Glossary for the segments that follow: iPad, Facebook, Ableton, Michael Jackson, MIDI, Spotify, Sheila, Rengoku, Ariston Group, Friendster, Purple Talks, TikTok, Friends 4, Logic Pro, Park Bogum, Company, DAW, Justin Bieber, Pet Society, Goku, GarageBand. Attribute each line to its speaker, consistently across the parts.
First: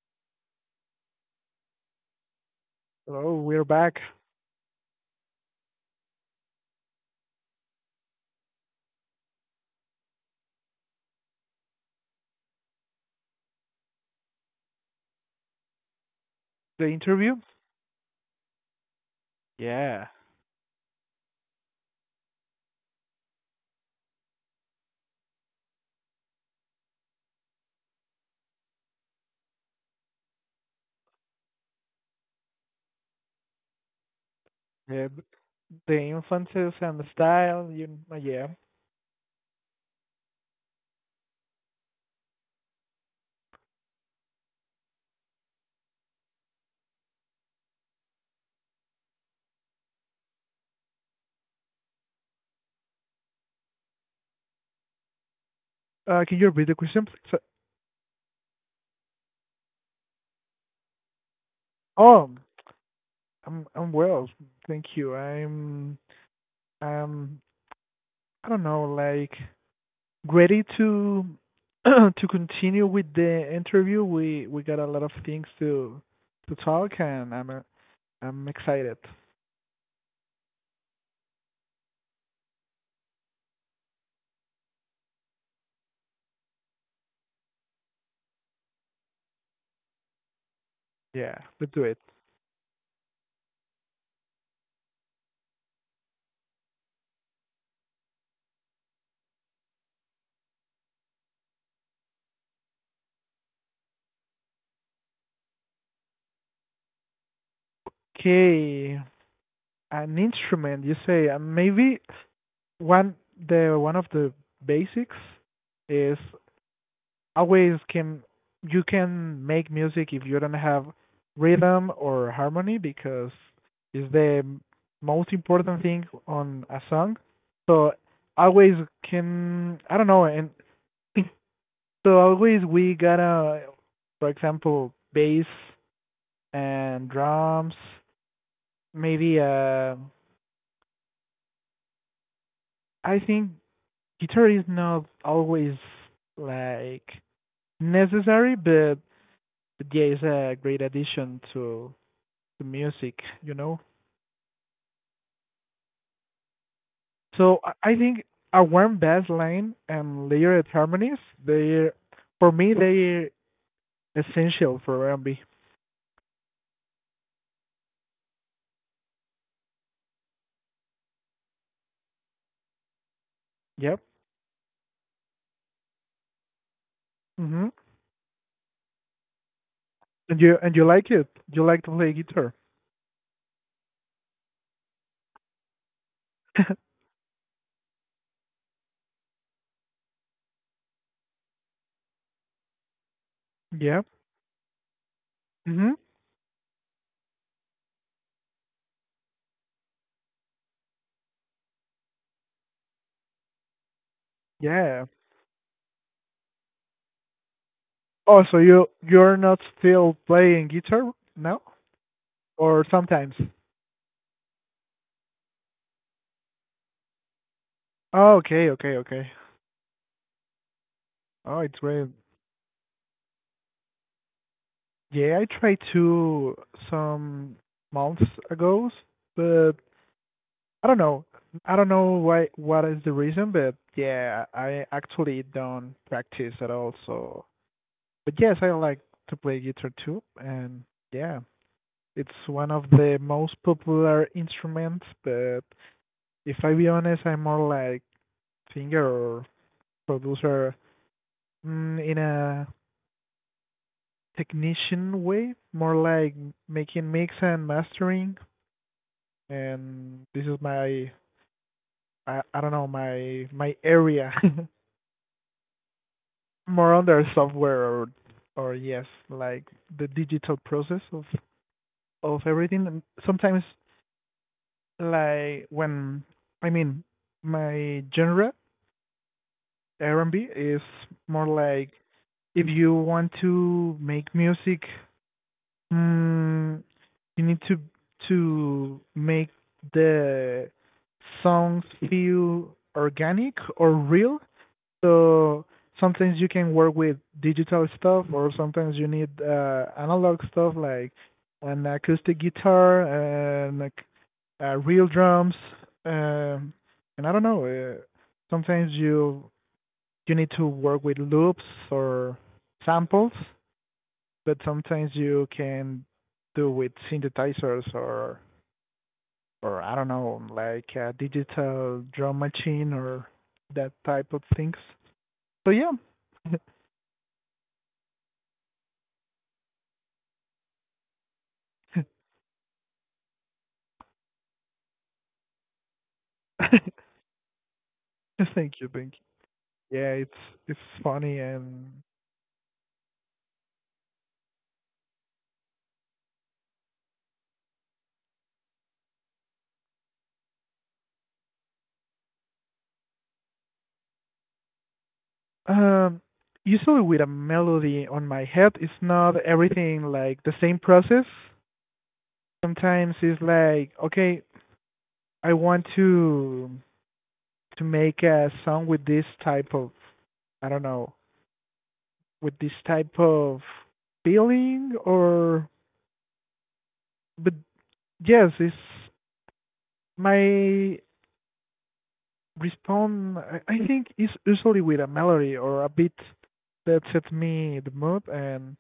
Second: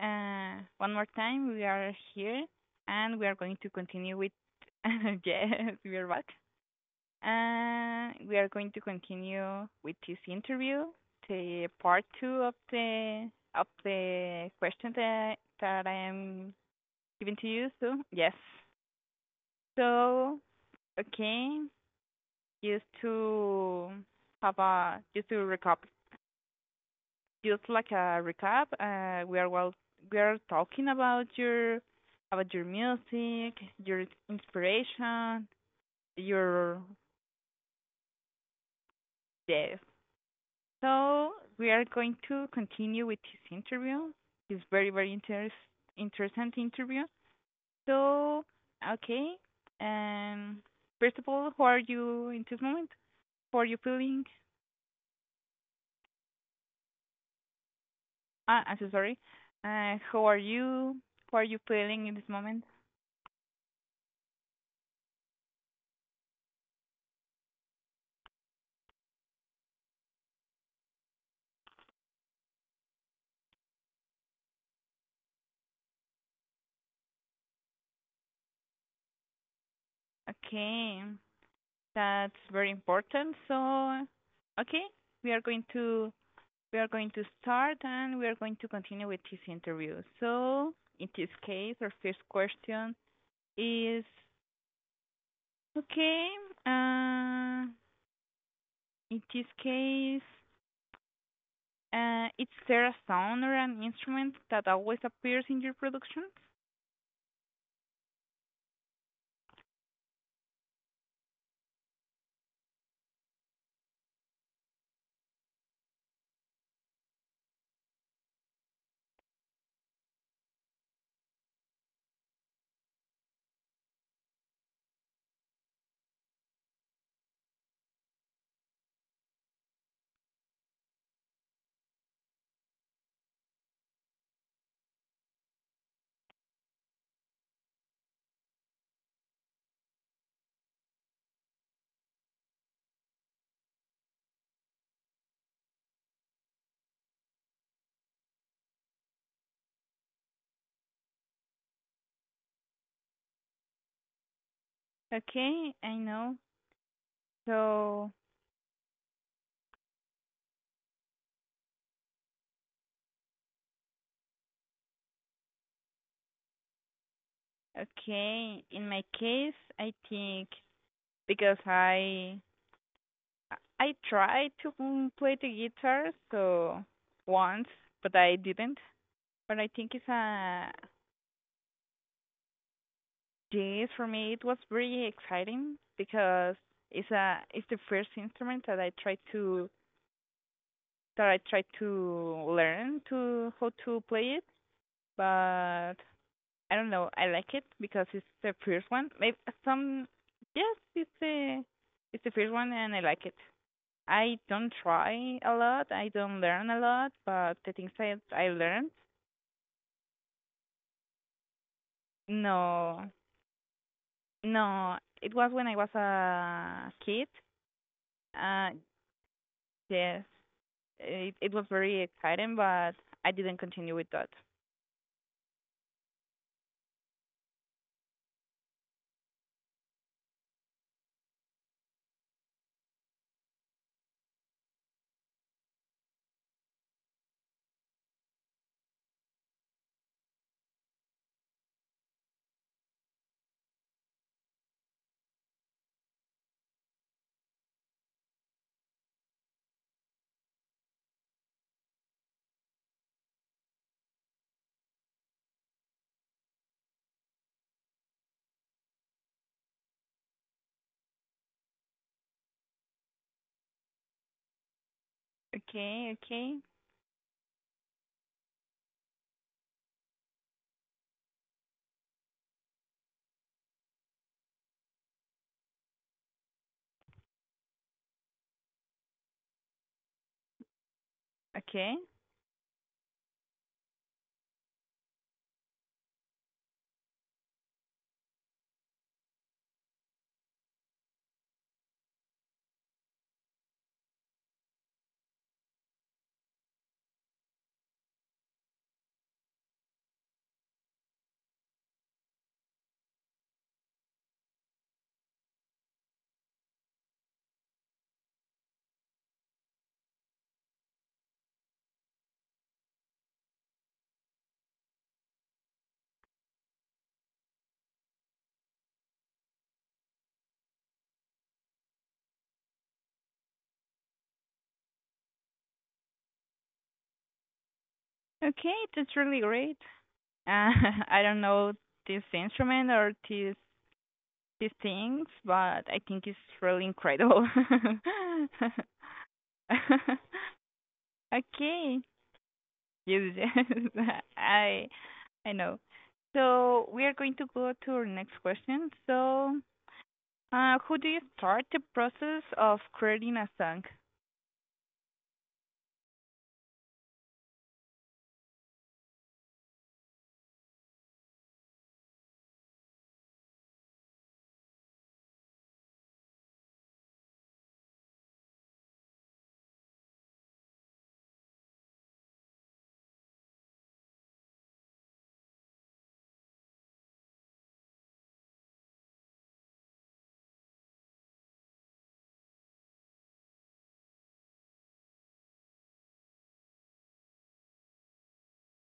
Speaker 1: one more time, we are here and we are
Speaker 2: Hello,
Speaker 1: going
Speaker 2: we're
Speaker 1: to
Speaker 2: back.
Speaker 1: continue with, yes, we are back. We are going to continue with this interview, the part two of the question that I am
Speaker 2: The
Speaker 1: giving
Speaker 2: interview?
Speaker 1: to you. So yes,
Speaker 2: Yeah.
Speaker 1: so okay, just to recap just like a recap, we are we are talking about your music, your
Speaker 2: Yeah,
Speaker 1: inspiration,
Speaker 2: the influences
Speaker 1: your
Speaker 2: and the style, you, yeah.
Speaker 1: death. So we are going to continue with this interview. It's very interesting interview. So okay, um, first of all, how are you in this moment? How are you feeling?
Speaker 2: Can you repeat the question, please? So,
Speaker 1: Ah, I'm so sorry. How are you? How are you feeling in this
Speaker 2: oh,
Speaker 1: moment?
Speaker 2: I'm well, thank you. I'm um I don't know, like ready to to continue with the interview. We got a lot of things to talk, and I'm excited.
Speaker 1: Okay. That's very important. So, okay, we are going to we are going to start and we are going to continue with this interview. So, in this
Speaker 2: Yeah, let's
Speaker 1: case,
Speaker 2: do
Speaker 1: our
Speaker 2: it.
Speaker 1: first question is okay. Uh, in this case, is there a sound or an instrument that always appears in your productions?
Speaker 2: Okay, an instrument. You say maybe one one of the basics is always can you can make music if you don't have rhythm or harmony because it's the most important thing on a song. So always can I don't know and so always we gotta for example bass and drums maybe I think guitar is not always like necessary, but yeah, it's a great addition to music, you know.
Speaker 1: Okay, I know.
Speaker 2: So I
Speaker 1: So,
Speaker 2: think a warm bass line and layered harmonies, they for me they're essential for R&B.
Speaker 1: okay, in my case, I think because I
Speaker 2: Yep.
Speaker 1: tried to play the guitar so once,
Speaker 2: Mhm.
Speaker 1: but I didn't. But I think it's
Speaker 2: And you
Speaker 1: a
Speaker 2: and you like it? You like to play guitar?
Speaker 1: Yes, for me. It was very exciting because it's the first instrument that I tried to learn to how to
Speaker 2: yeah.
Speaker 1: play it. But
Speaker 2: Mhm.
Speaker 1: I don't know. I like it because it's the first one. Maybe some yes, it's the first one and I like it. I don't
Speaker 2: Yeah.
Speaker 1: try a lot. I don't learn a lot, but the things that
Speaker 2: Oh,
Speaker 1: I
Speaker 2: so
Speaker 1: learned,
Speaker 2: you're not still playing guitar now, or
Speaker 1: no,
Speaker 2: sometimes?
Speaker 1: no. It was when I was a kid.
Speaker 2: Oh,
Speaker 1: Uh,
Speaker 2: okay, okay, okay.
Speaker 1: yes, it
Speaker 2: Oh,
Speaker 1: was
Speaker 2: it's
Speaker 1: very
Speaker 2: great.
Speaker 1: exciting, but I didn't continue with that.
Speaker 2: Yeah, I tried to some months ago, but I don't know. I don't know why what is the reason, but yeah, I actually don't practice at all. So, but yes, I like to play guitar too, and yeah, it's one of the most popular instruments. But if I be honest, I'm more like singer or producer in a technician way, more like making mix and mastering and this is my I don't know my my area
Speaker 1: Okay, okay,
Speaker 2: more under software or yes like the digital process of everything and sometimes like when I mean my genre R&B is more
Speaker 1: okay,
Speaker 2: like if you want to make music mm, you need to make the songs feel organic or real. So sometimes you can work with digital stuff, or sometimes you need analog stuff like an acoustic guitar and like real drums. Um, and I don't know. Uh, sometimes you need to work with loops or samples, but sometimes you can do with synthesizers or I don't know, like a digital drum machine or that type of things. So yeah.
Speaker 1: okay. That's really great. Uh, I don't know this instrument or these things, but I think it's really incredible.
Speaker 2: thank you, thank you. Yeah, it's funny and
Speaker 1: Okay. Yes, yes, I I know. So we are going to go to our next question. So, who do you start the process of creating a song?
Speaker 2: um usually with a melody on my head it's not everything like the same process. Sometimes it's like, okay, I want to make a song with this type of I don't know, with this type of feeling or but yes, it's my respond I think is usually with a melody or a beat that sets me the mood and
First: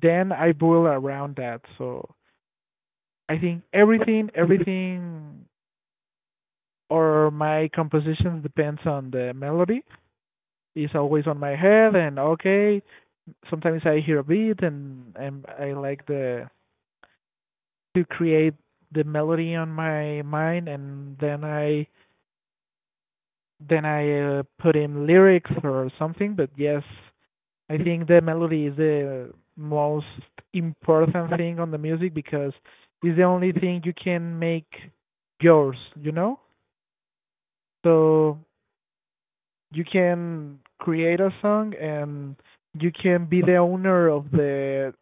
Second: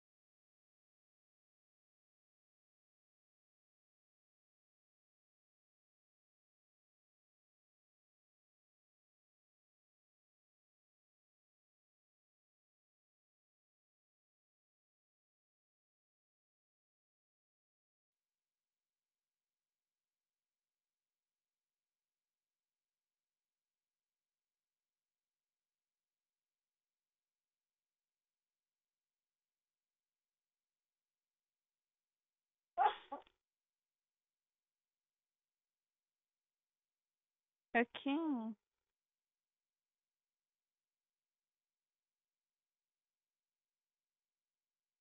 Speaker 2: then I boil around that. So I think everything or my composition depends on the melody. It's always on my head and okay. Sometimes I hear a beat and I like the to create the melody on my mind and then I put in lyrics or something. But yes, I think the melody is the most important thing on the music because it's the only thing you can make yours, you know?
Speaker 1: Okay.
Speaker 2: So you can create a song and you can be the owner of the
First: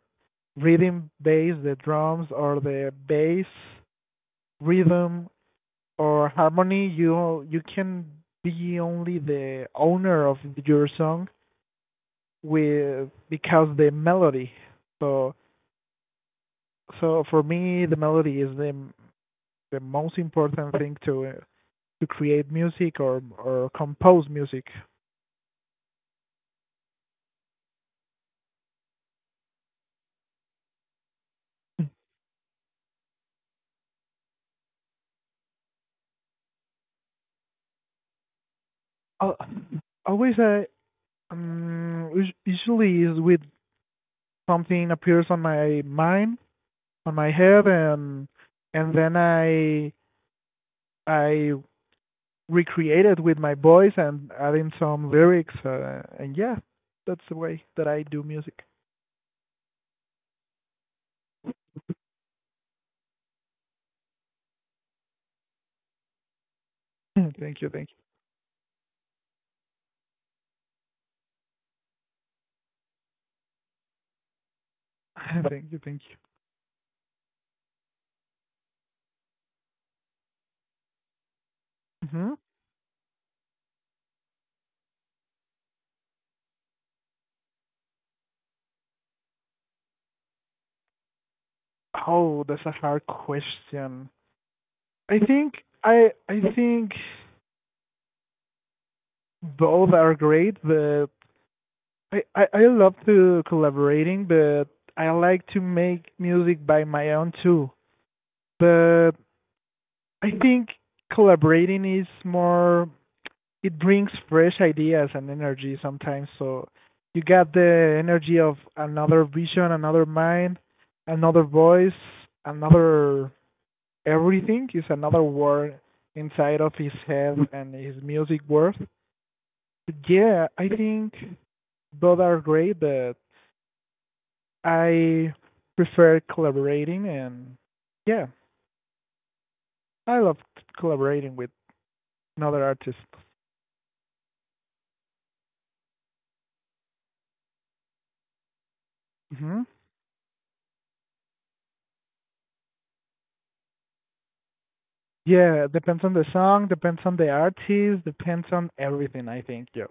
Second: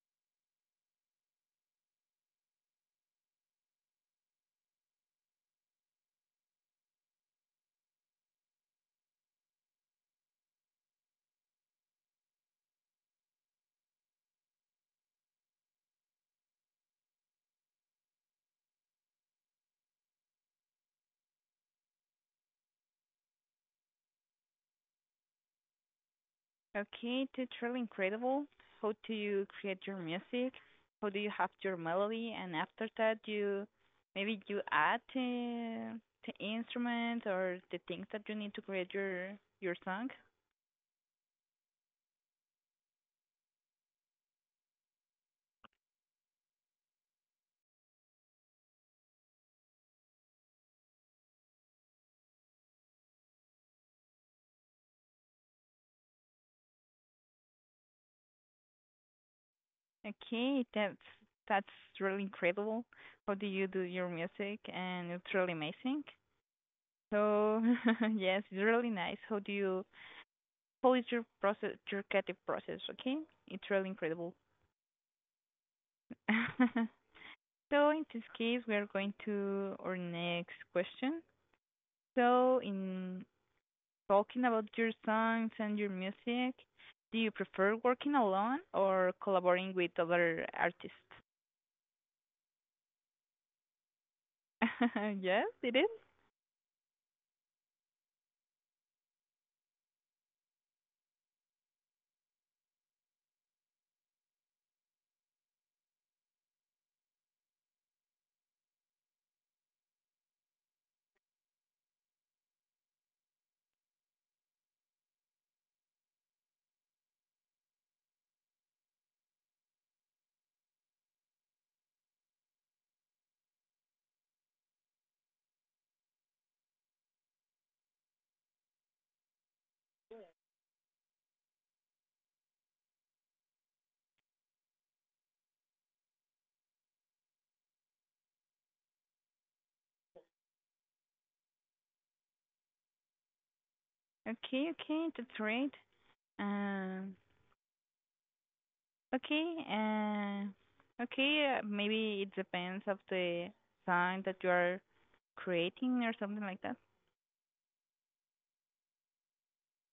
Speaker 2: rhythm bass, the drums or the bass rhythm or harmony. You can be only the owner of your song with because the melody. So so for me the melody is the most important thing to create music or compose music.
Speaker 1: Okay, that's really incredible. How do you create your music? How do you have your melody? And after that, you add the instruments or the things that you need to create your
Speaker 2: Al-
Speaker 1: your song.
Speaker 2: always usually is with something appears on my mind on my head and and then I recreate it with my voice and adding some lyrics and yeah that's the way that I do music.
Speaker 1: Okay, that's really incredible. How do you do your music? And it's really amazing. So
Speaker 2: Thank
Speaker 1: yes, it's really nice. How do you? How is your process? Your creative process? Okay, it's really incredible.
Speaker 2: you thank
Speaker 1: So in this case, we are going to our next question.
Speaker 2: you hmm.
Speaker 1: So in talking about your songs and your music, do you prefer working alone or collaborating with other artists?
Speaker 2: Oh, that's a hard question. I
Speaker 1: Yes,
Speaker 2: think
Speaker 1: it is.
Speaker 2: I think both are great, but I love to collaborating, but I like to make music by my own too. But I think collaborating is more it brings fresh ideas and energy sometimes. So you get the energy of another vision, another mind, another voice, another everything is another word inside of his head and his music world. Yeah, I think both are great, but I prefer collaborating and yeah, I love collaborating with another artist.
Speaker 1: Okay, okay, that's great. Um, okay,
Speaker 2: Hmm.
Speaker 1: okay, maybe it depends of the sign that you are
Speaker 2: Yeah,
Speaker 1: creating
Speaker 2: depends
Speaker 1: or
Speaker 2: on the
Speaker 1: something like
Speaker 2: song,
Speaker 1: that.
Speaker 2: depends on the artist, depends on everything. I think yeah,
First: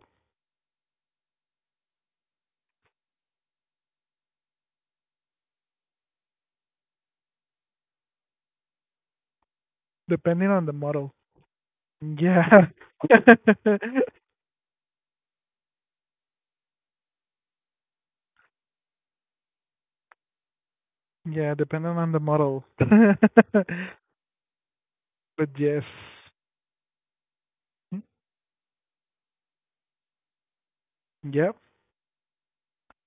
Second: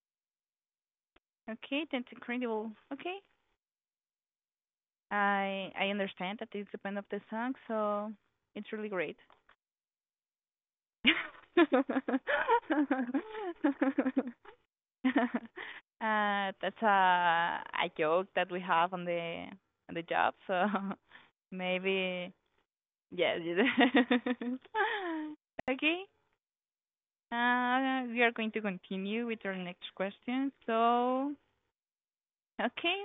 Speaker 1: Okay, that's incredible. Okay, I understand that it depends of the song, so it's really great.
Speaker 2: depending on the model.
Speaker 1: uh,
Speaker 2: Yeah,
Speaker 1: that's a joke that we have on the job, so
Speaker 2: yeah, depending on the
Speaker 1: maybe
Speaker 2: model. but
Speaker 1: yes. Yes.
Speaker 2: yes,
Speaker 1: Okay. We are going to continue with our next question. So,
Speaker 2: yeah.
Speaker 1: okay.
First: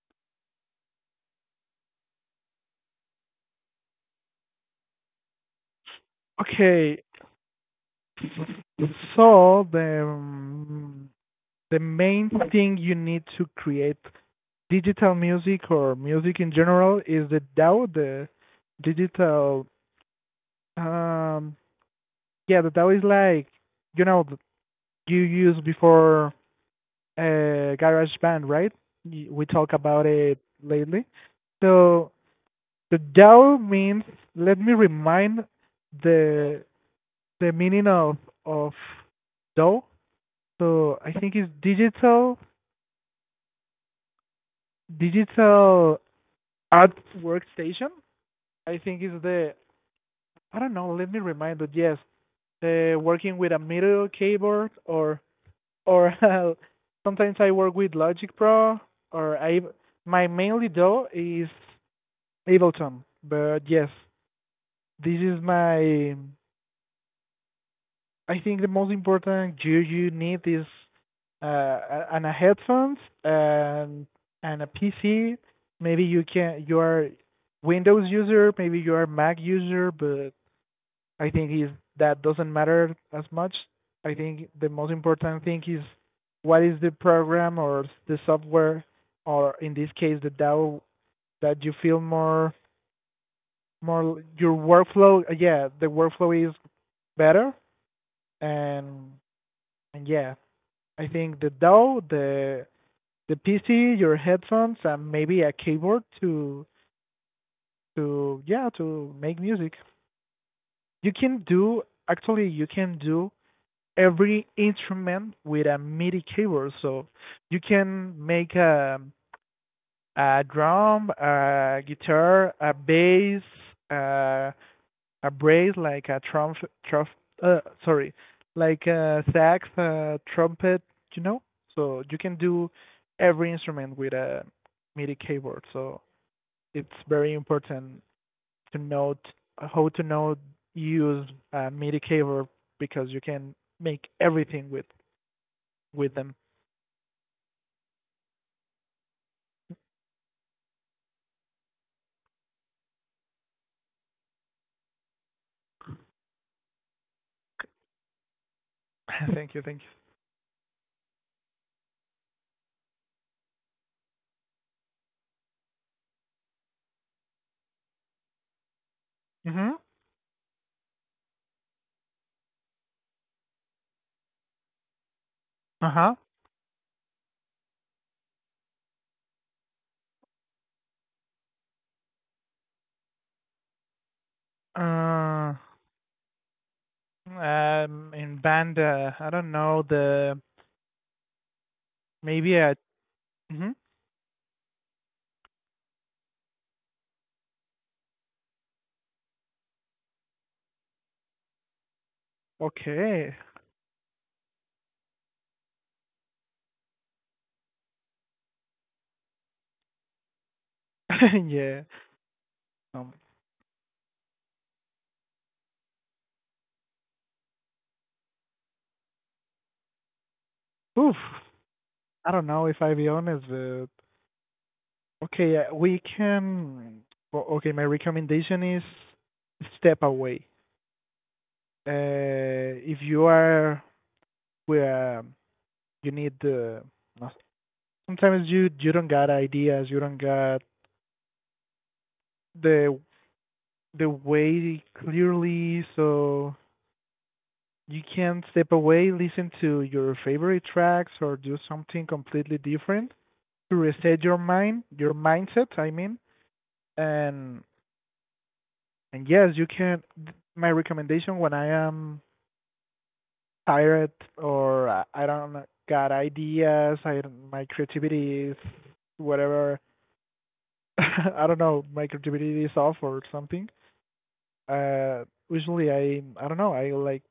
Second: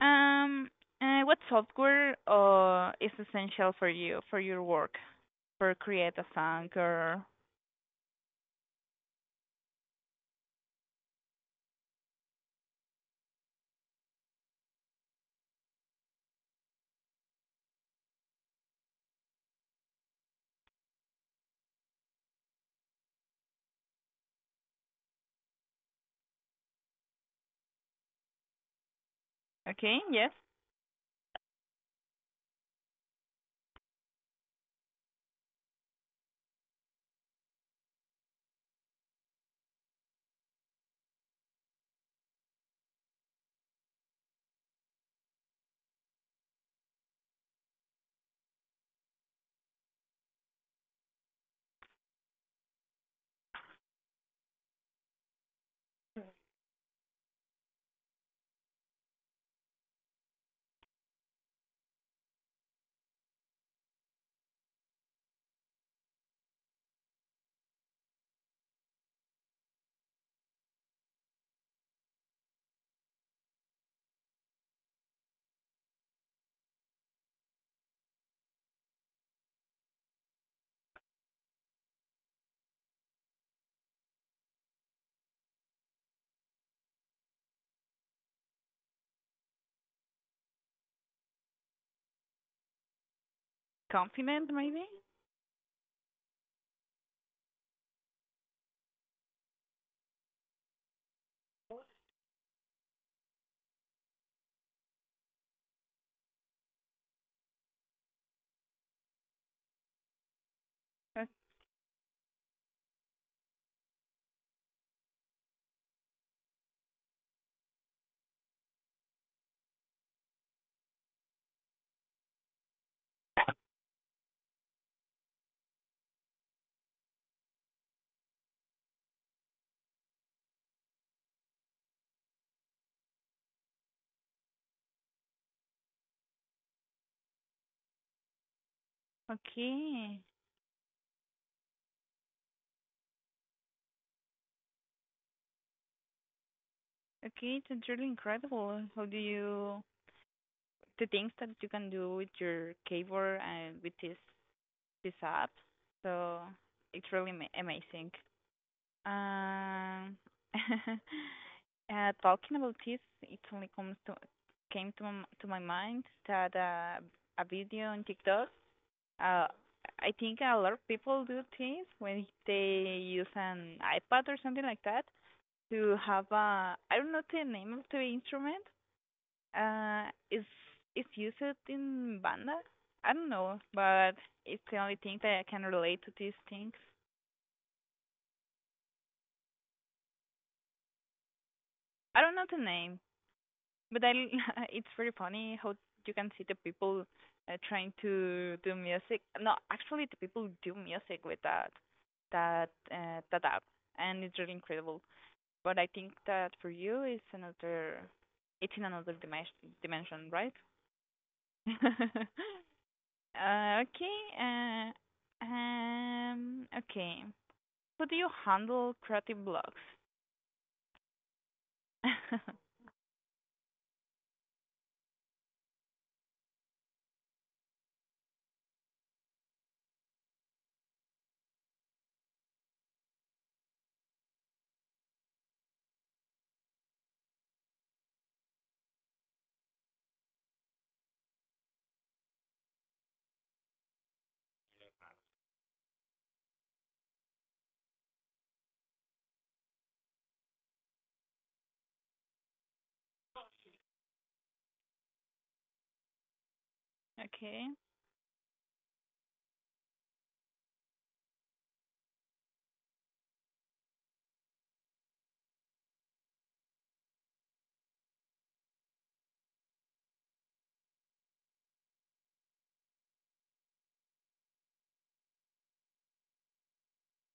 Speaker 1: Um, what software is essential for you, for your work, for create a song
Speaker 2: Okay,
Speaker 1: or...
Speaker 2: so the main thing you need to create digital music or music in general is the DAW, the digital. Um, yeah, the DAW is like you know you used before GarageBand, right? We talk
Speaker 1: Okay,
Speaker 2: about
Speaker 1: yes.
Speaker 2: it lately. So the DAW means. Let me remind the the meaning of DAW. So I think it's digital digital art workstation. I think is the I don't know. Let me remind you. Yes, working with a middle keyboard or sometimes I work with Logic Pro or I my mainly though is Ableton. But yes, this is my I think the most important gear you need is uh, and a headphones and and a PC. Maybe you can you are Windows user, maybe you are Mac user, but I think is that doesn't matter as much. I think the most important thing is what is the program or the software or in this case the DAO that you feel more more
Speaker 1: Confident,
Speaker 2: your
Speaker 1: maybe?
Speaker 2: workflow yeah the workflow is better and and yeah I think the DAW, the PC, your headphones, and maybe a keyboard to yeah to make music. You
Speaker 1: O-
Speaker 2: can do actually you can do every instrument with a MIDI keyboard. So you can make a drum, a guitar, a bass, a a brass like a trump, trump uh, sorry, like a sax, a trumpet, you know. So you can do every instrument with a MIDI keyboard. So it's very important to know how to
Speaker 1: Okay.
Speaker 2: know use a MIDI keyboard because you can make everything with them.
Speaker 1: Okay, it's really incredible. How do you... The things that you can do with your keyboard and with this, this app. So it's really ma- amazing.
Speaker 2: thank you, thank
Speaker 1: Um, talking about this, it only comes to came to m- to my mind that a video on TikTok. Uh,
Speaker 2: you. Mhm.
Speaker 1: I think a lot of people do this when they use an iPad or something like that to
Speaker 2: Uh-huh.
Speaker 1: have a I don't know the name of the instrument. Uh, is used in banda? I don't know, but it's the only thing that I
Speaker 2: Uh
Speaker 1: can relate to these things.
Speaker 2: um. In band, I don't know the
Speaker 1: I don't know the
Speaker 2: maybe a.
Speaker 1: name.
Speaker 2: Mhm.
Speaker 1: But I, l- it's very funny how you can see the people trying to do music. No, actually, the people do music with that that uh,
Speaker 2: Okay.
Speaker 1: that app, and it's really incredible. But I think that for you, it's another, it's in another dimension, right?
Speaker 2: yeah. Um,
Speaker 1: Okay. Okay. How do you handle creative blocks?
Speaker 2: oof. I don't know if I'll be honest, but okay, we can. Well, okay, my recommendation is step away. If you are where you need the, sometimes you don't got ideas, you don't got the the way clearly, so you can step away, listen to your favorite tracks, or do something completely different to reset your mind, your mindset. I mean, and
Speaker 1: Okay.
Speaker 2: and yes, you can. My recommendation when I am tired or I don't got ideas, I don't- my creativity is whatever. I don't know, my creativity is off or something. Uh, usually I don't know. I like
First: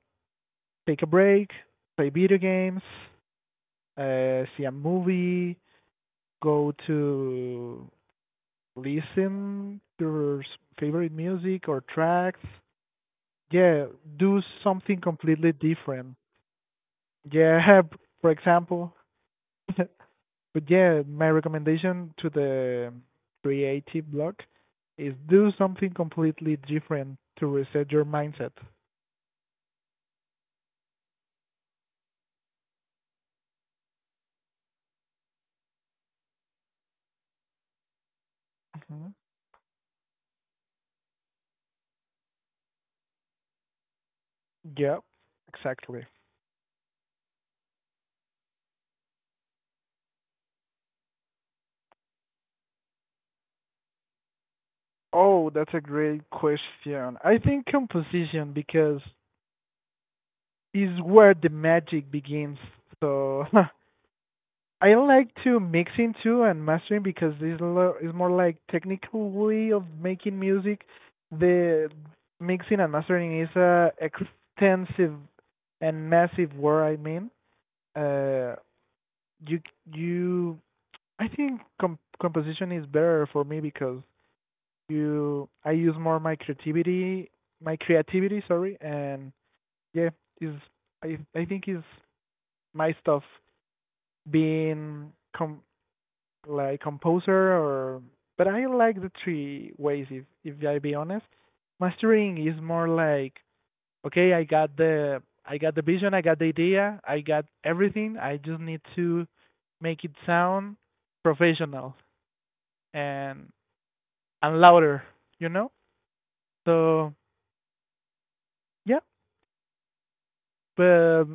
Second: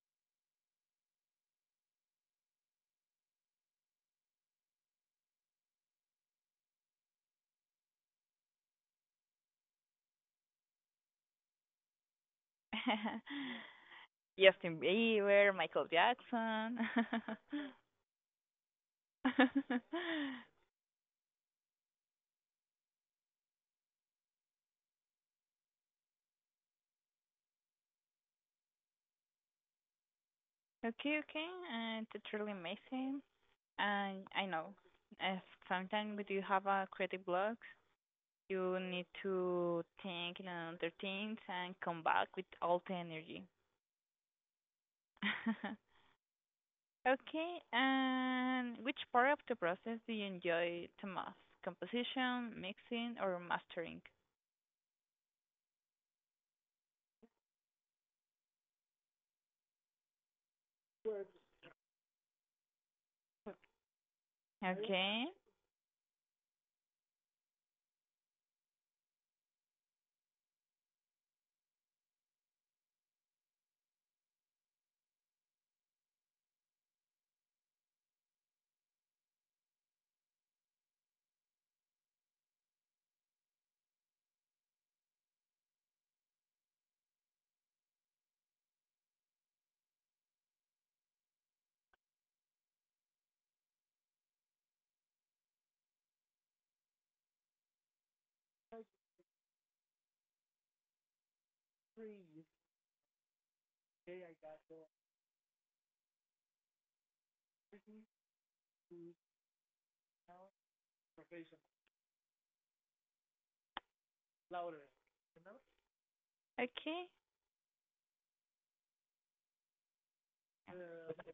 Speaker 2: take a break, play video games, see a movie, go to listen your favorite music or tracks. Yeah, do
Speaker 1: Justin
Speaker 2: something completely
Speaker 1: Bieber, Michael
Speaker 2: different.
Speaker 1: Jackson.
Speaker 2: Yeah, for example. but yeah, my recommendation to the creative block is do something completely different to reset your mindset.
Speaker 1: Okay, okay. That's really amazing. And I know, uh, sometimes when you have a creative block, you need
Speaker 2: Hmm.
Speaker 1: to think on other things and come back with all the energy.
Speaker 2: Yeah, exactly.
Speaker 1: Okay, and which part of the process do you enjoy the most? Composition, mixing, or mastering?
Speaker 2: Oh, that's a great question. I think composition because is where the magic begins. So I
Speaker 1: Okay,
Speaker 2: like to mixing too and mastering because this is more like technical way of making music. The mixing and mastering is a extensive and massive word. I mean, uh, you you I think composition is better for me because you I use more my creativity, sorry, and yeah, is I think is my stuff being like composer or but I like the three ways if I be honest. Mastering is more like okay, I got the vision, I got the idea, I got everything. I just need to make it sound professional and and louder, you know?
Speaker 1: okay,
Speaker 2: So yeah, but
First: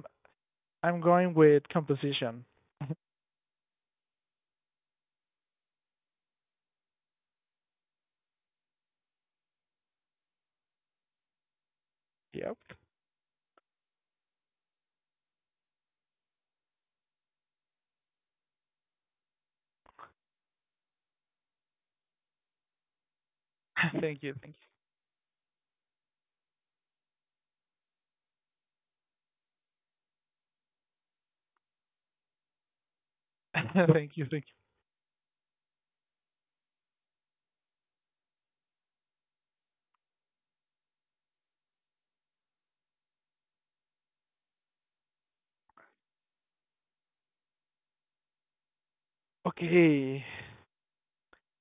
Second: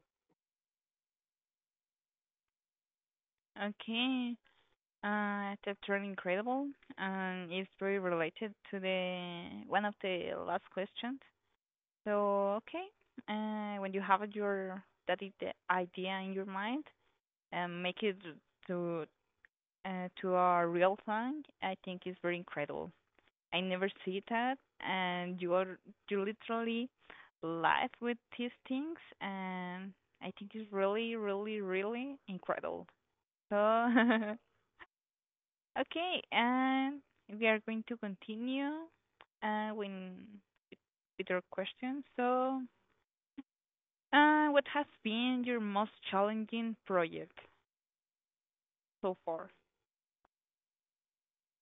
Speaker 2: I'm going with composition.
Speaker 1: okay. That's really incredible, and it's very related to the one of the last questions.
Speaker 2: Yep.
Speaker 1: So, okay, when you have your the idea in your mind and make it to to a real thing, I think it's very incredible. I never
Speaker 2: Thank
Speaker 1: see
Speaker 2: you. Thank
Speaker 1: that, and you literally live with these things, and I think it's really, really, really incredible. So
Speaker 2: you. Thank you. Thank
Speaker 1: Okay, and we are going to continue uh, when, with your question. So, what has been your most challenging project so
Speaker 2: you.
Speaker 1: far?
Speaker 2: Okay.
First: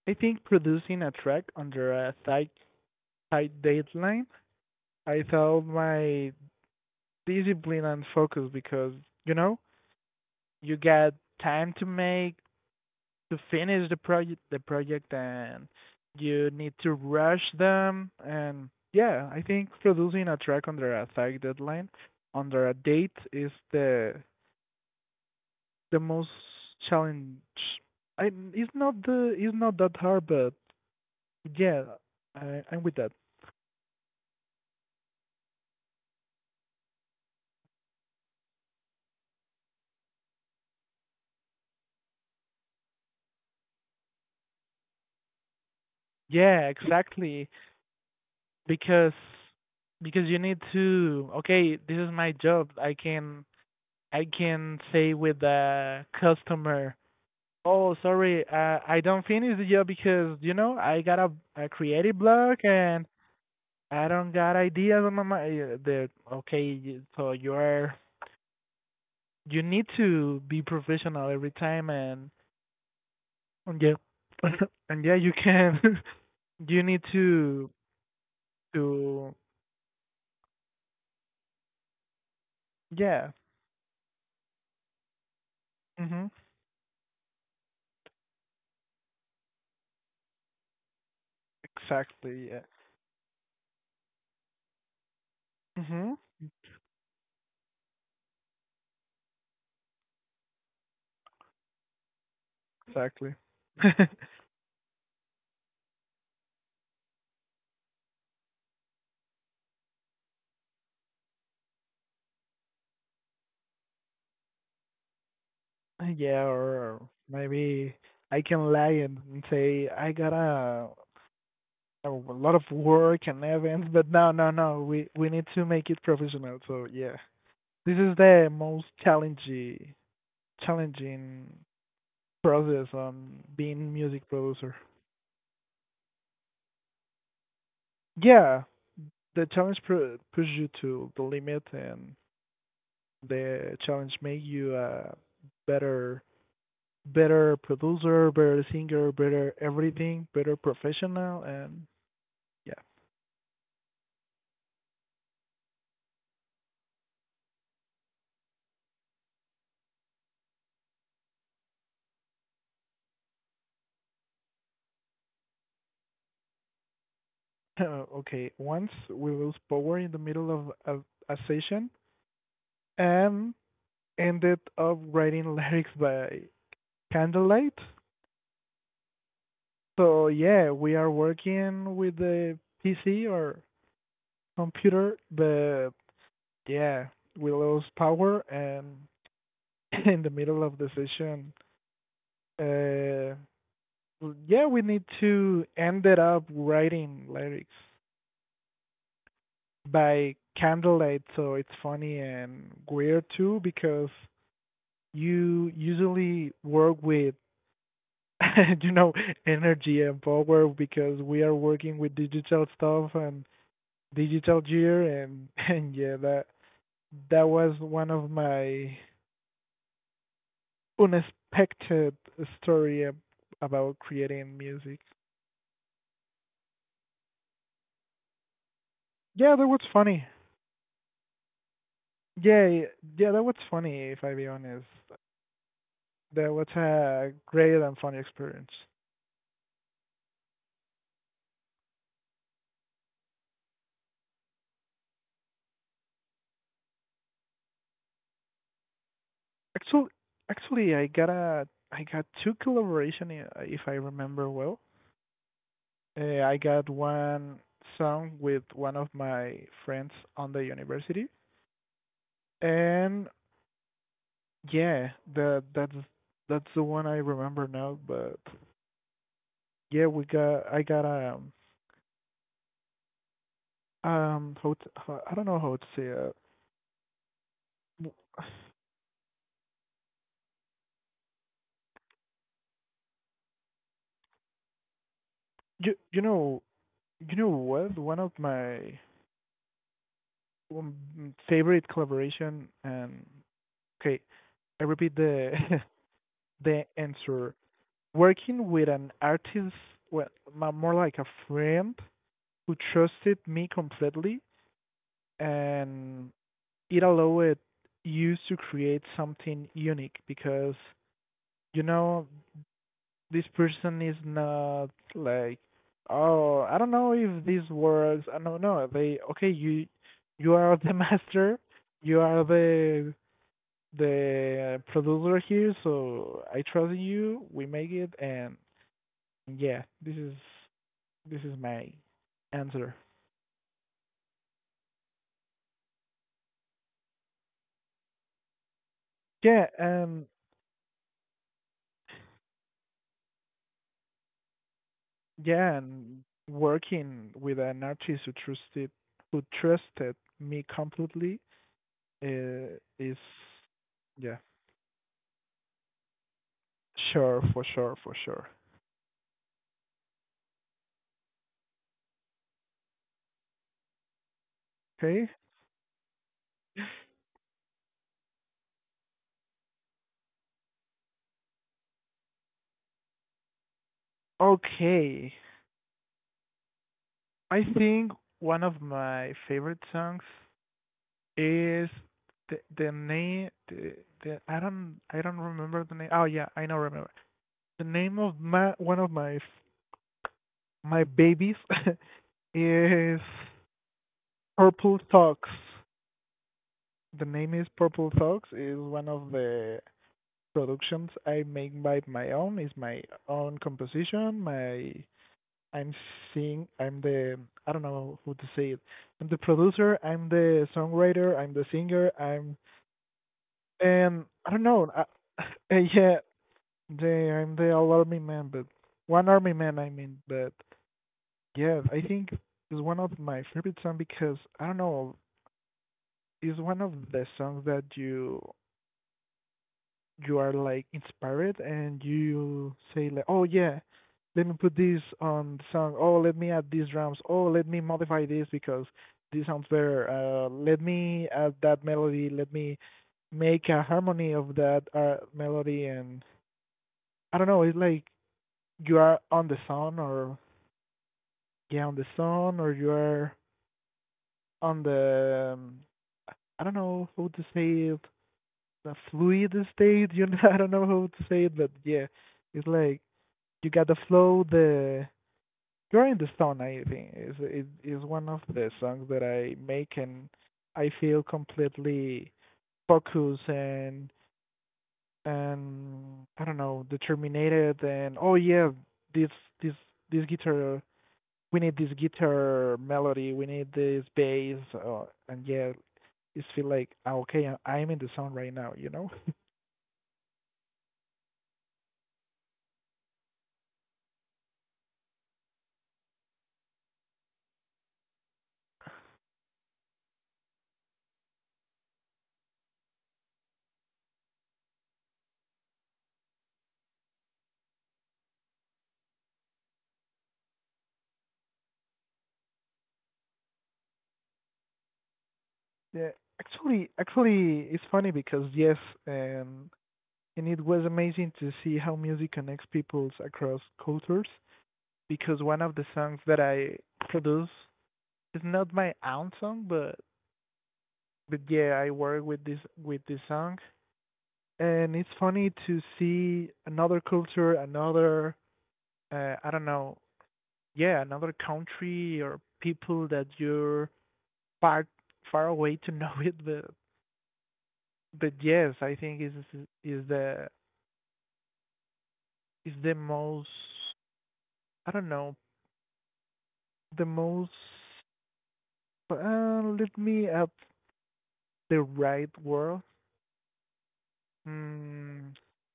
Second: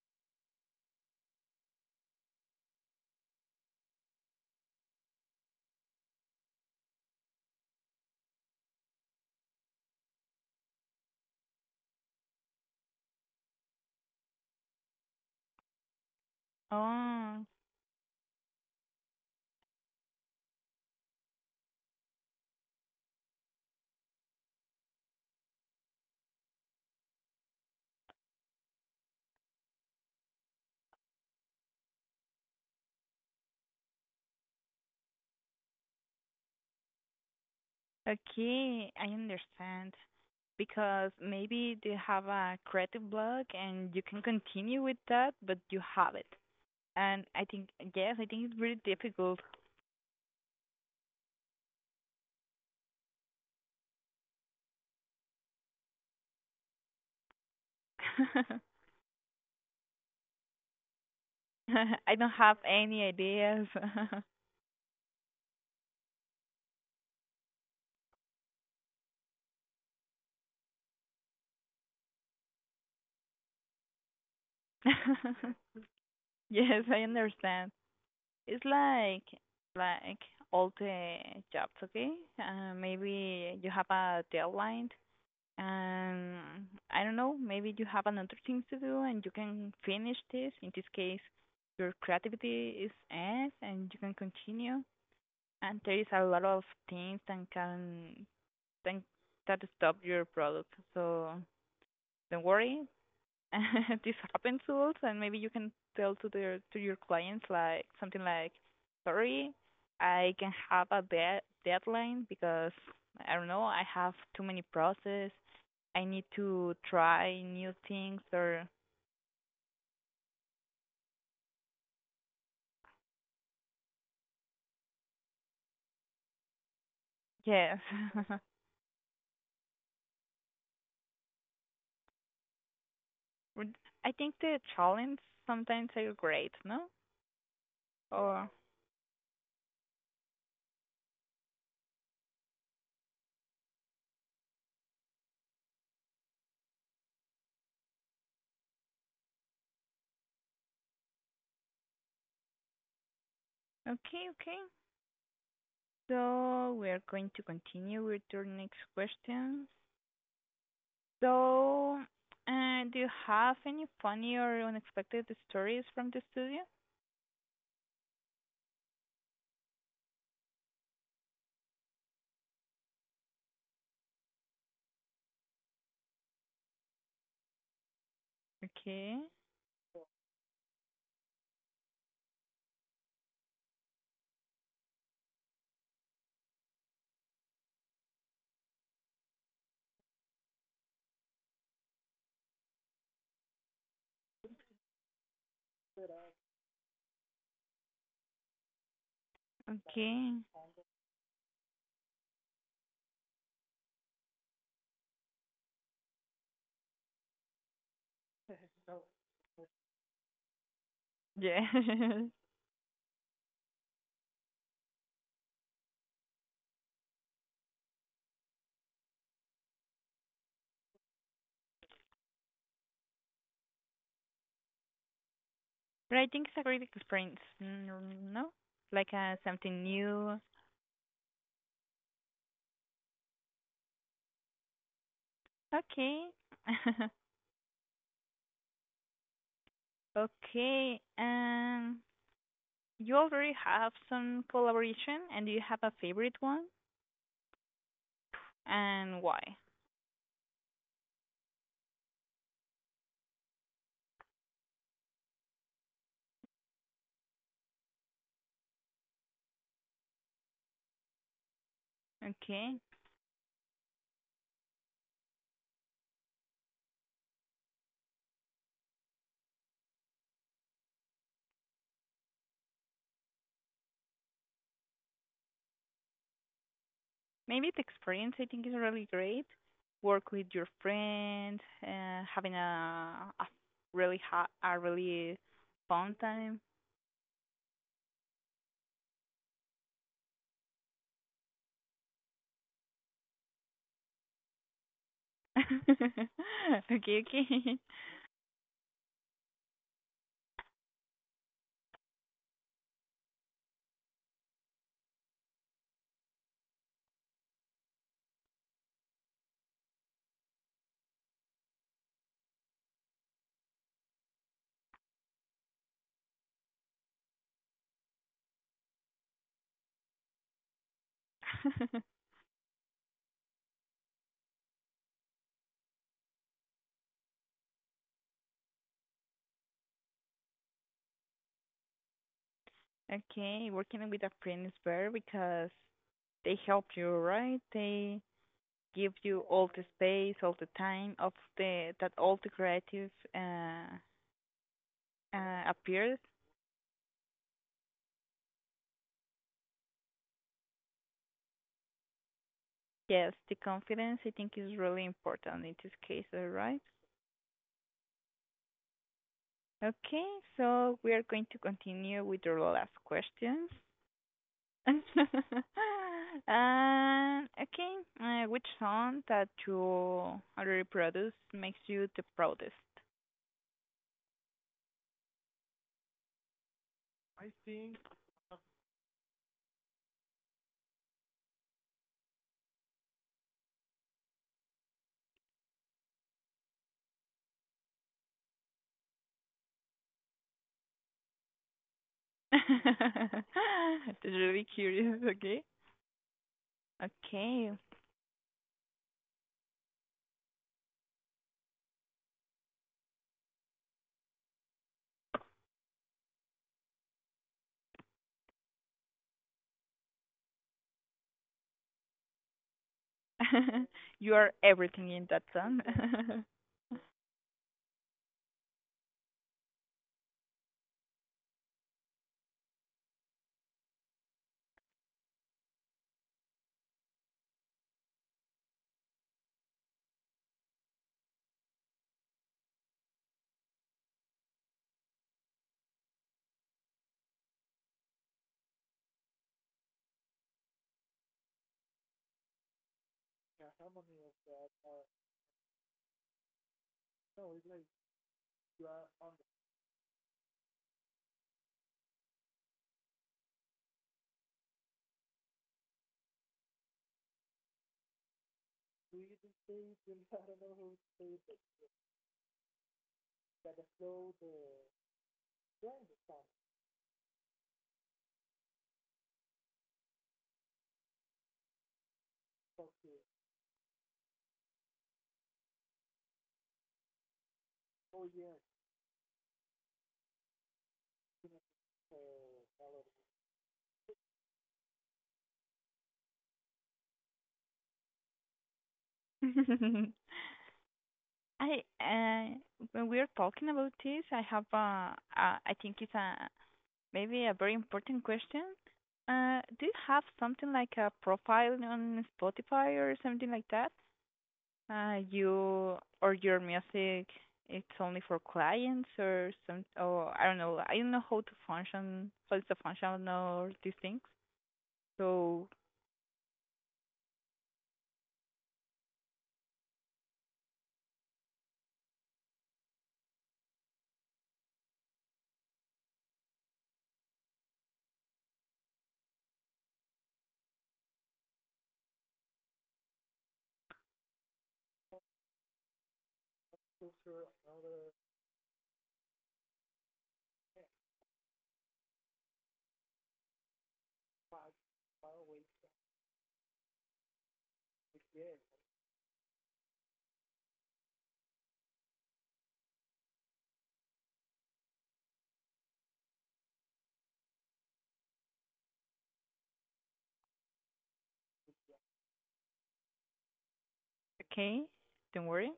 Speaker 2: I think producing a track under a site tight deadline, I thought my discipline and focus because you know you got time to make to finish the project and you need to rush
Speaker 1: Oh,
Speaker 2: them and yeah I think producing a track under a tight deadline under a date is the most challenge. I, it's not the it's not that hard but yeah I, I'm with that
Speaker 1: okay, I understand. Because maybe they have a creative block and you can continue with that, but you have it.
Speaker 2: yeah
Speaker 1: And I
Speaker 2: exactly
Speaker 1: think, yes, I think it's really
Speaker 2: because
Speaker 1: difficult.
Speaker 2: because you need to okay this is my job I can say with the customer oh sorry I don't finish the job because you know I got a
Speaker 1: I
Speaker 2: creative
Speaker 1: don't have
Speaker 2: block
Speaker 1: any
Speaker 2: and
Speaker 1: ideas.
Speaker 2: I don't got ideas on my mind the okay so you're you need to be professional every time and yeah and yeah you can you
Speaker 1: Yes,
Speaker 2: need
Speaker 1: I understand. It's like
Speaker 2: to
Speaker 1: like all the jobs, okay?
Speaker 2: yeah
Speaker 1: Maybe you have a deadline,
Speaker 2: mhm
Speaker 1: and I don't know, maybe you have another thing to do, and you can finish this. In this case, your
Speaker 2: exactly yeah
Speaker 1: creativity is ends, and you can continue. And there is
Speaker 2: mhm
Speaker 1: a lot of things that can that that stop your product. So don't worry,
Speaker 2: exactly.
Speaker 1: this happens to us, and maybe you can tell to their to your clients like something like, "Sorry, I can have a de- deadline because I don't know, I have too many process. I need
Speaker 2: Yeah,
Speaker 1: to
Speaker 2: or
Speaker 1: try new
Speaker 2: maybe
Speaker 1: things
Speaker 2: I
Speaker 1: or
Speaker 2: can lie and say I got a lot of work and events, but no, no, no. We need to make it professional. So yeah,
Speaker 1: yes."
Speaker 2: this is the most challenging process on
Speaker 1: Would-
Speaker 2: being
Speaker 1: I
Speaker 2: music
Speaker 1: think the
Speaker 2: producer.
Speaker 1: challenge sometimes are great, no? Or
Speaker 2: Yeah, the push you to the limit, and the challenge make you a better better producer, better singer, better everything, better professional, and yeah.
Speaker 1: okay, okay. So we are going to continue with your next question. So, do you have any funny or unexpected stories from the studio?
Speaker 2: Okay, once we lose power in the middle of a session and ended up writing lyrics by candlelight.
Speaker 1: Okay,
Speaker 2: So yeah, we are working with the PC or computer, but yeah, we lost power and in the middle of the session. Uh, yeah, we need to ended up writing lyrics
Speaker 1: okay,
Speaker 2: by candlelight, so it's funny and weird too because you usually work with you know energy and power because we are
Speaker 1: yeah.
Speaker 2: working with digital stuff and digital gear and and yeah that was one of my unexpected story about creating music.
Speaker 1: But I think it's a great experience. Mm, no, like
Speaker 2: Yeah, that was
Speaker 1: something
Speaker 2: funny.
Speaker 1: new.
Speaker 2: Yeah, yeah, that was funny. If I be honest,
Speaker 1: Okay,
Speaker 2: that was a great and funny experience.
Speaker 1: okay. You already have some collaboration, and do you have a favorite one, and why?
Speaker 2: Actually, actually, I got a I got two collaboration if I remember well. I got one song with one of my friends on the university,
Speaker 1: Okay.
Speaker 2: and yeah, that's that's the one I remember now. But yeah, we got I got how to, I don't know how to say it.
Speaker 1: Maybe the
Speaker 2: W-
Speaker 1: experience I think is really great. Work with your friends, having a really hot, a really
Speaker 2: You
Speaker 1: fun
Speaker 2: you
Speaker 1: time.
Speaker 2: know you know what one of my um, favorite collaboration and okay I repeat the
Speaker 1: Okay,
Speaker 2: the
Speaker 1: okay,
Speaker 2: answer working with an artist, well, more like a friend who trusted me completely, and it allowed you to create something unique because you know this person is not like, oh, I don't know if this works. I don't know. They okay you are the master. You are the producer here, so I trust you. We make it, and yeah, this is my answer.
Speaker 1: okay. Working with a friend is better because they help you, right? They give you all
Speaker 2: Yeah,
Speaker 1: the
Speaker 2: and
Speaker 1: space, all the time of the that all the creative
Speaker 2: yeah,
Speaker 1: appears.
Speaker 2: and working with an artist who trusted me completely uh, is
Speaker 1: Yes, the confidence I
Speaker 2: yeah,
Speaker 1: think is really important in this case, right?
Speaker 2: sure for sure for sure.
Speaker 1: Okay, so we are going to continue with the last questions.
Speaker 2: Okay,
Speaker 1: And okay, which song that you already produced makes you the proudest?
Speaker 2: okay. I think one of my favorite songs is the the name the, the I don't remember the name. Oh yeah, I now remember the name of my one of my my babies is
Speaker 1: That's really
Speaker 2: Purple
Speaker 1: curious,
Speaker 2: Talks.
Speaker 1: okay?
Speaker 2: The name is
Speaker 1: Okay.
Speaker 2: Purple Talks. Is one of the productions I make by my own. It's my own composition. My I'm seeing. I'm the I don't know who to say it. I'm the producer. I'm the songwriter. I'm the singer. I'm and
Speaker 1: You are
Speaker 2: I don't know. I,
Speaker 1: everything in that song.
Speaker 2: yeah, the, I'm the all army man, but one army man, I mean, but yeah, I think it's one of my favorite songs because I don't know, it's one of the songs that you are like inspired and you say like, oh yeah, let me put this on the song. Oh, let me add these drums. Oh, let me modify this because this sounds better. Let me add that melody. Let me make a harmony of that melody and I don't know. It's like you are on the song or yeah, on the song or you are on the I don't know how to say it, the fluid state. You know, I don't know how to say it, but yeah, it's like you got the flow. The you're in the zone. I think is it is one of the songs that I make, and I feel completely focused and I don't know determined. And oh yeah, this this this guitar. We need this guitar melody. We need this bass. And yeah, is feel like ah, okay, I'm in the zone right now, you know.
Speaker 1: I when we are talking about this, I have a I think it's a maybe a very important question. Do you have something like a profile on Spotify or something like that? You or your music, it's only for clients or some, oh, I don't know. I don't know how to function, how it's a function or these things. So,
Speaker 2: Yeah, actually, it's funny because yes, and and it was amazing to see how music connects peoples across cultures. Because one of the songs that I produce is not my own song, but yeah, I work with this song, and it's funny to see another culture, another I don't know, yeah, another country or people that you're far far away to know it, but yes, I think is the is the most I don't know the most let me up the right word.
Speaker 1: okay,
Speaker 2: Mm,
Speaker 1: don't worry.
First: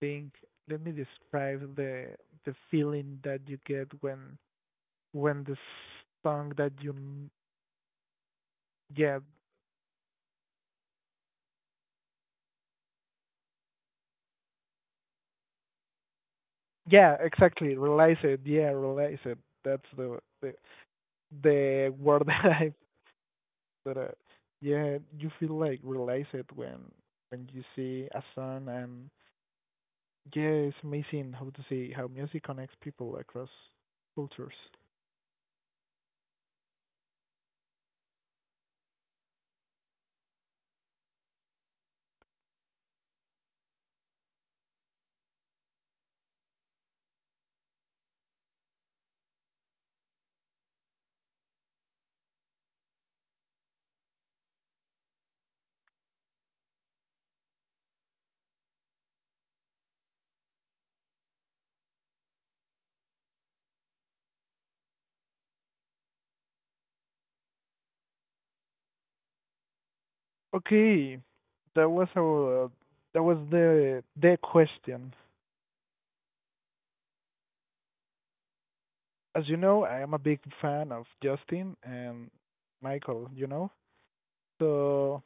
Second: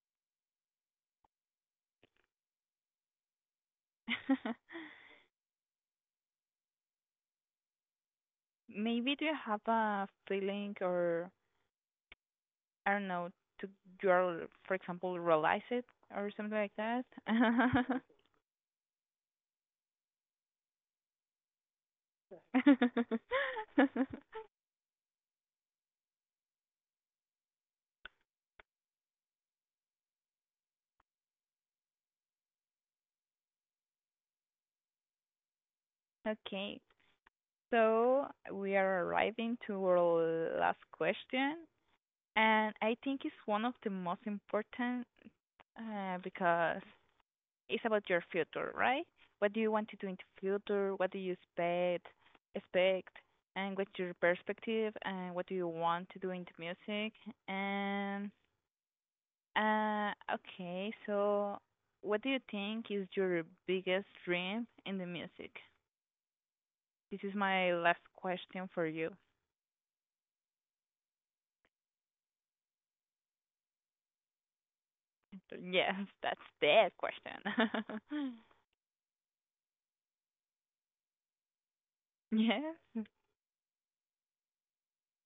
Speaker 2: think let me describe the feeling that you get when the song that you
Speaker 1: Maybe
Speaker 2: yeah
Speaker 1: do you have a feeling or I don't know, to you're, for example, realize it or something like that?
Speaker 2: yeah exactly realize it yeah realize it that's the word that I but yeah, you feel like related when you see a song, and yeah, it's amazing how to see how music connects people across cultures.
Speaker 1: Okay. So we are arriving to our last question, and I think it's one of the most important because it's about your future, right? What do you want to do in the future? What do you expect, and what's your perspective, and what do you want to do in the music? And okay, so what do you think is your biggest dream in the music? This is my last question for you.
Speaker 2: Okay, that was our that was the question.
Speaker 1: Yes, that's the question.
Speaker 2: As you know, I am a big fan of Justin and
Speaker 1: Yes.
Speaker 2: Michael. You know, so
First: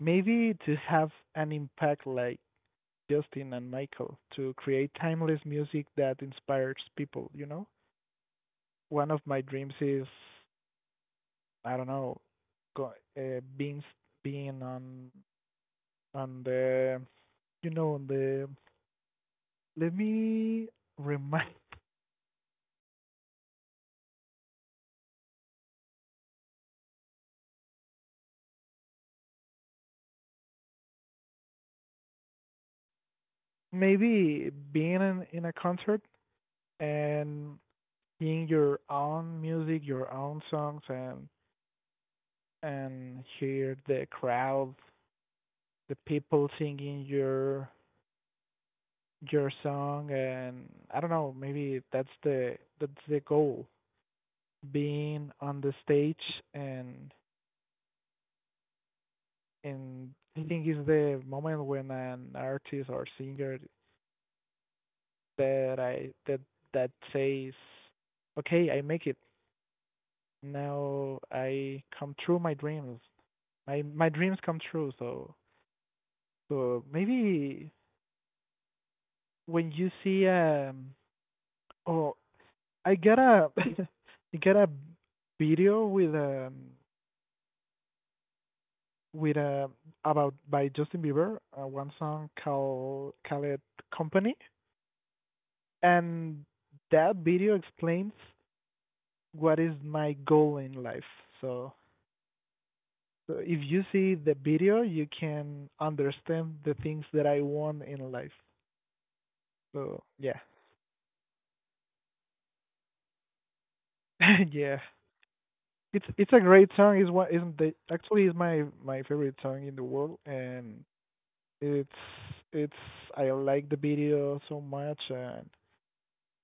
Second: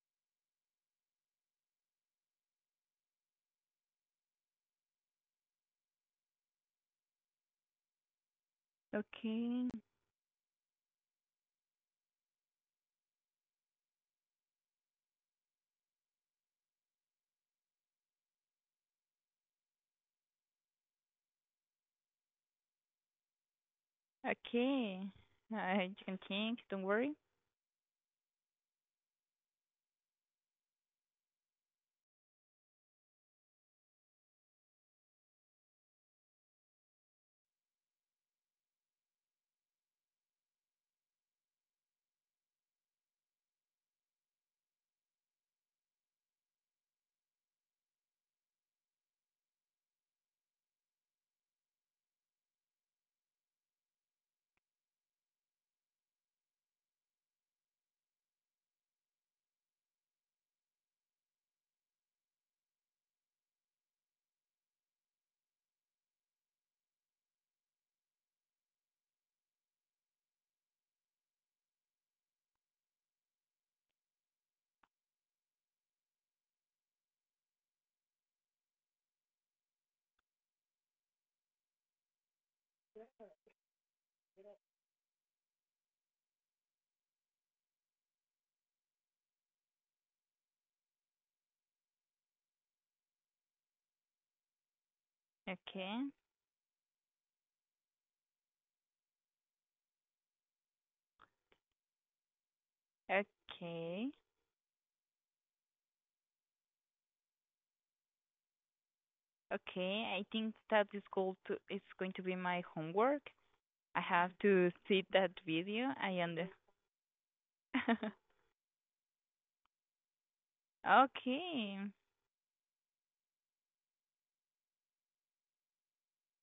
Speaker 2: maybe to have an impact like Justin and Michael to create timeless music that inspires people. You know, one of my
Speaker 1: Okay.
Speaker 2: dreams is I don't know, go, uh, being s- being on the you know on the let me remind
Speaker 1: Okay. You can think, don't worry.
Speaker 2: maybe being in a concert and seeing your own music, your own songs, and hear the crowd, the people singing your song, and I don't know, maybe that's the goal, being on the stage and and I think it's the moment when an artist or singer that I that that says, "Okay, I make it now. I come true my dreams. My dreams come true." So so maybe when you see oh I got a I got a video with a about by Justin Bieber one song called Company
Speaker 1: Okay.
Speaker 2: and that video explains what is my goal in life. So, so if you
Speaker 1: Okay.
Speaker 2: see the video, you can understand the things that I want in life. So
Speaker 1: Okay. I
Speaker 2: yeah,
Speaker 1: think that is going to it's going to be my homework. I have to
Speaker 2: yeah.
Speaker 1: see that video.
Speaker 2: It's
Speaker 1: I
Speaker 2: it's a
Speaker 1: under
Speaker 2: great song. Is what isn't the actually is my favorite song in the world, and
Speaker 1: Okay.
Speaker 2: it's it's I like the video so much,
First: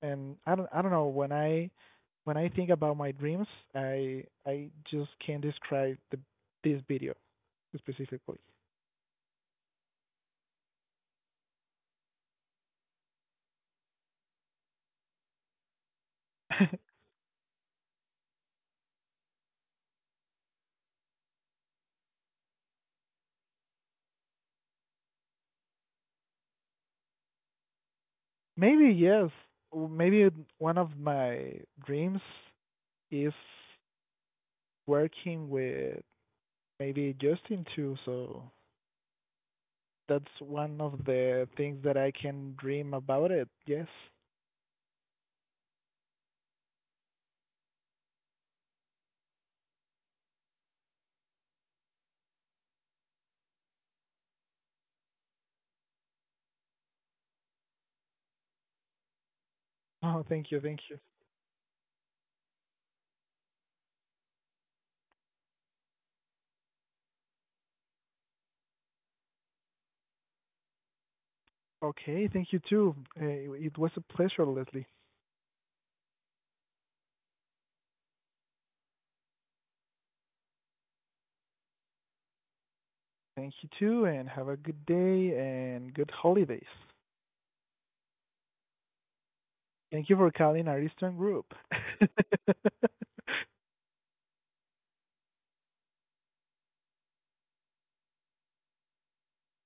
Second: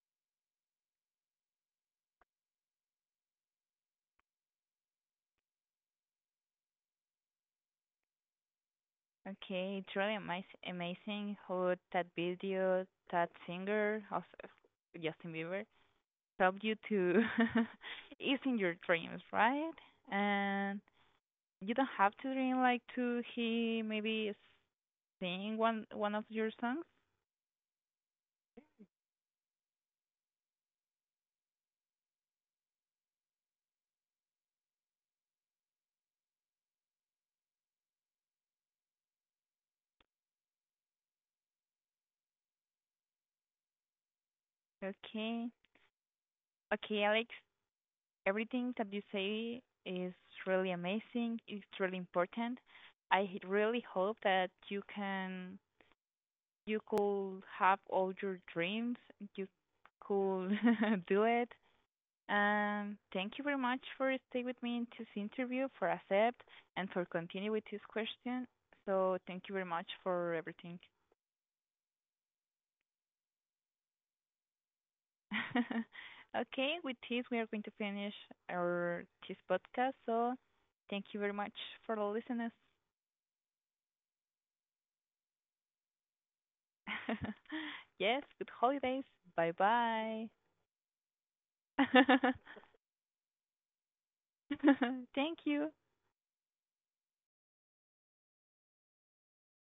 Speaker 2: and I don't know when I think about my dreams, I just can't describe the this video specifically.
Speaker 1: Okay. It's really amaz- amazing how that video, that singer, also Justin Bieber, help you to is in your dreams, right? And you don't have to dream like to he maybe sing one of your songs.
Speaker 2: Maybe yes. Maybe one of my dreams is working with maybe Justin too. So that's one of the things that I can dream about it. Yes.
Speaker 1: Okay. Okay, Alex, everything that you say is really amazing. It's really important. I h- really hope that you can you could have all your dreams. You
Speaker 2: Oh, thank
Speaker 1: could
Speaker 2: you, thank you.
Speaker 1: do it. Thank you very much for staying with me in this interview, for accept, and for continue with this question. So thank you very much for everything.
Speaker 2: Okay, thank you too. It was a pleasure, Leslie.
Speaker 1: Okay, with this, we are going to finish our this podcast, so thank you very much for the listeners.
Speaker 2: Thank you too, and have a good day and good holidays.
Speaker 1: Yes, good holidays.
Speaker 2: Thank you
Speaker 1: Bye-bye.
Speaker 2: for calling Ariston Group.
Speaker 1: Thank you.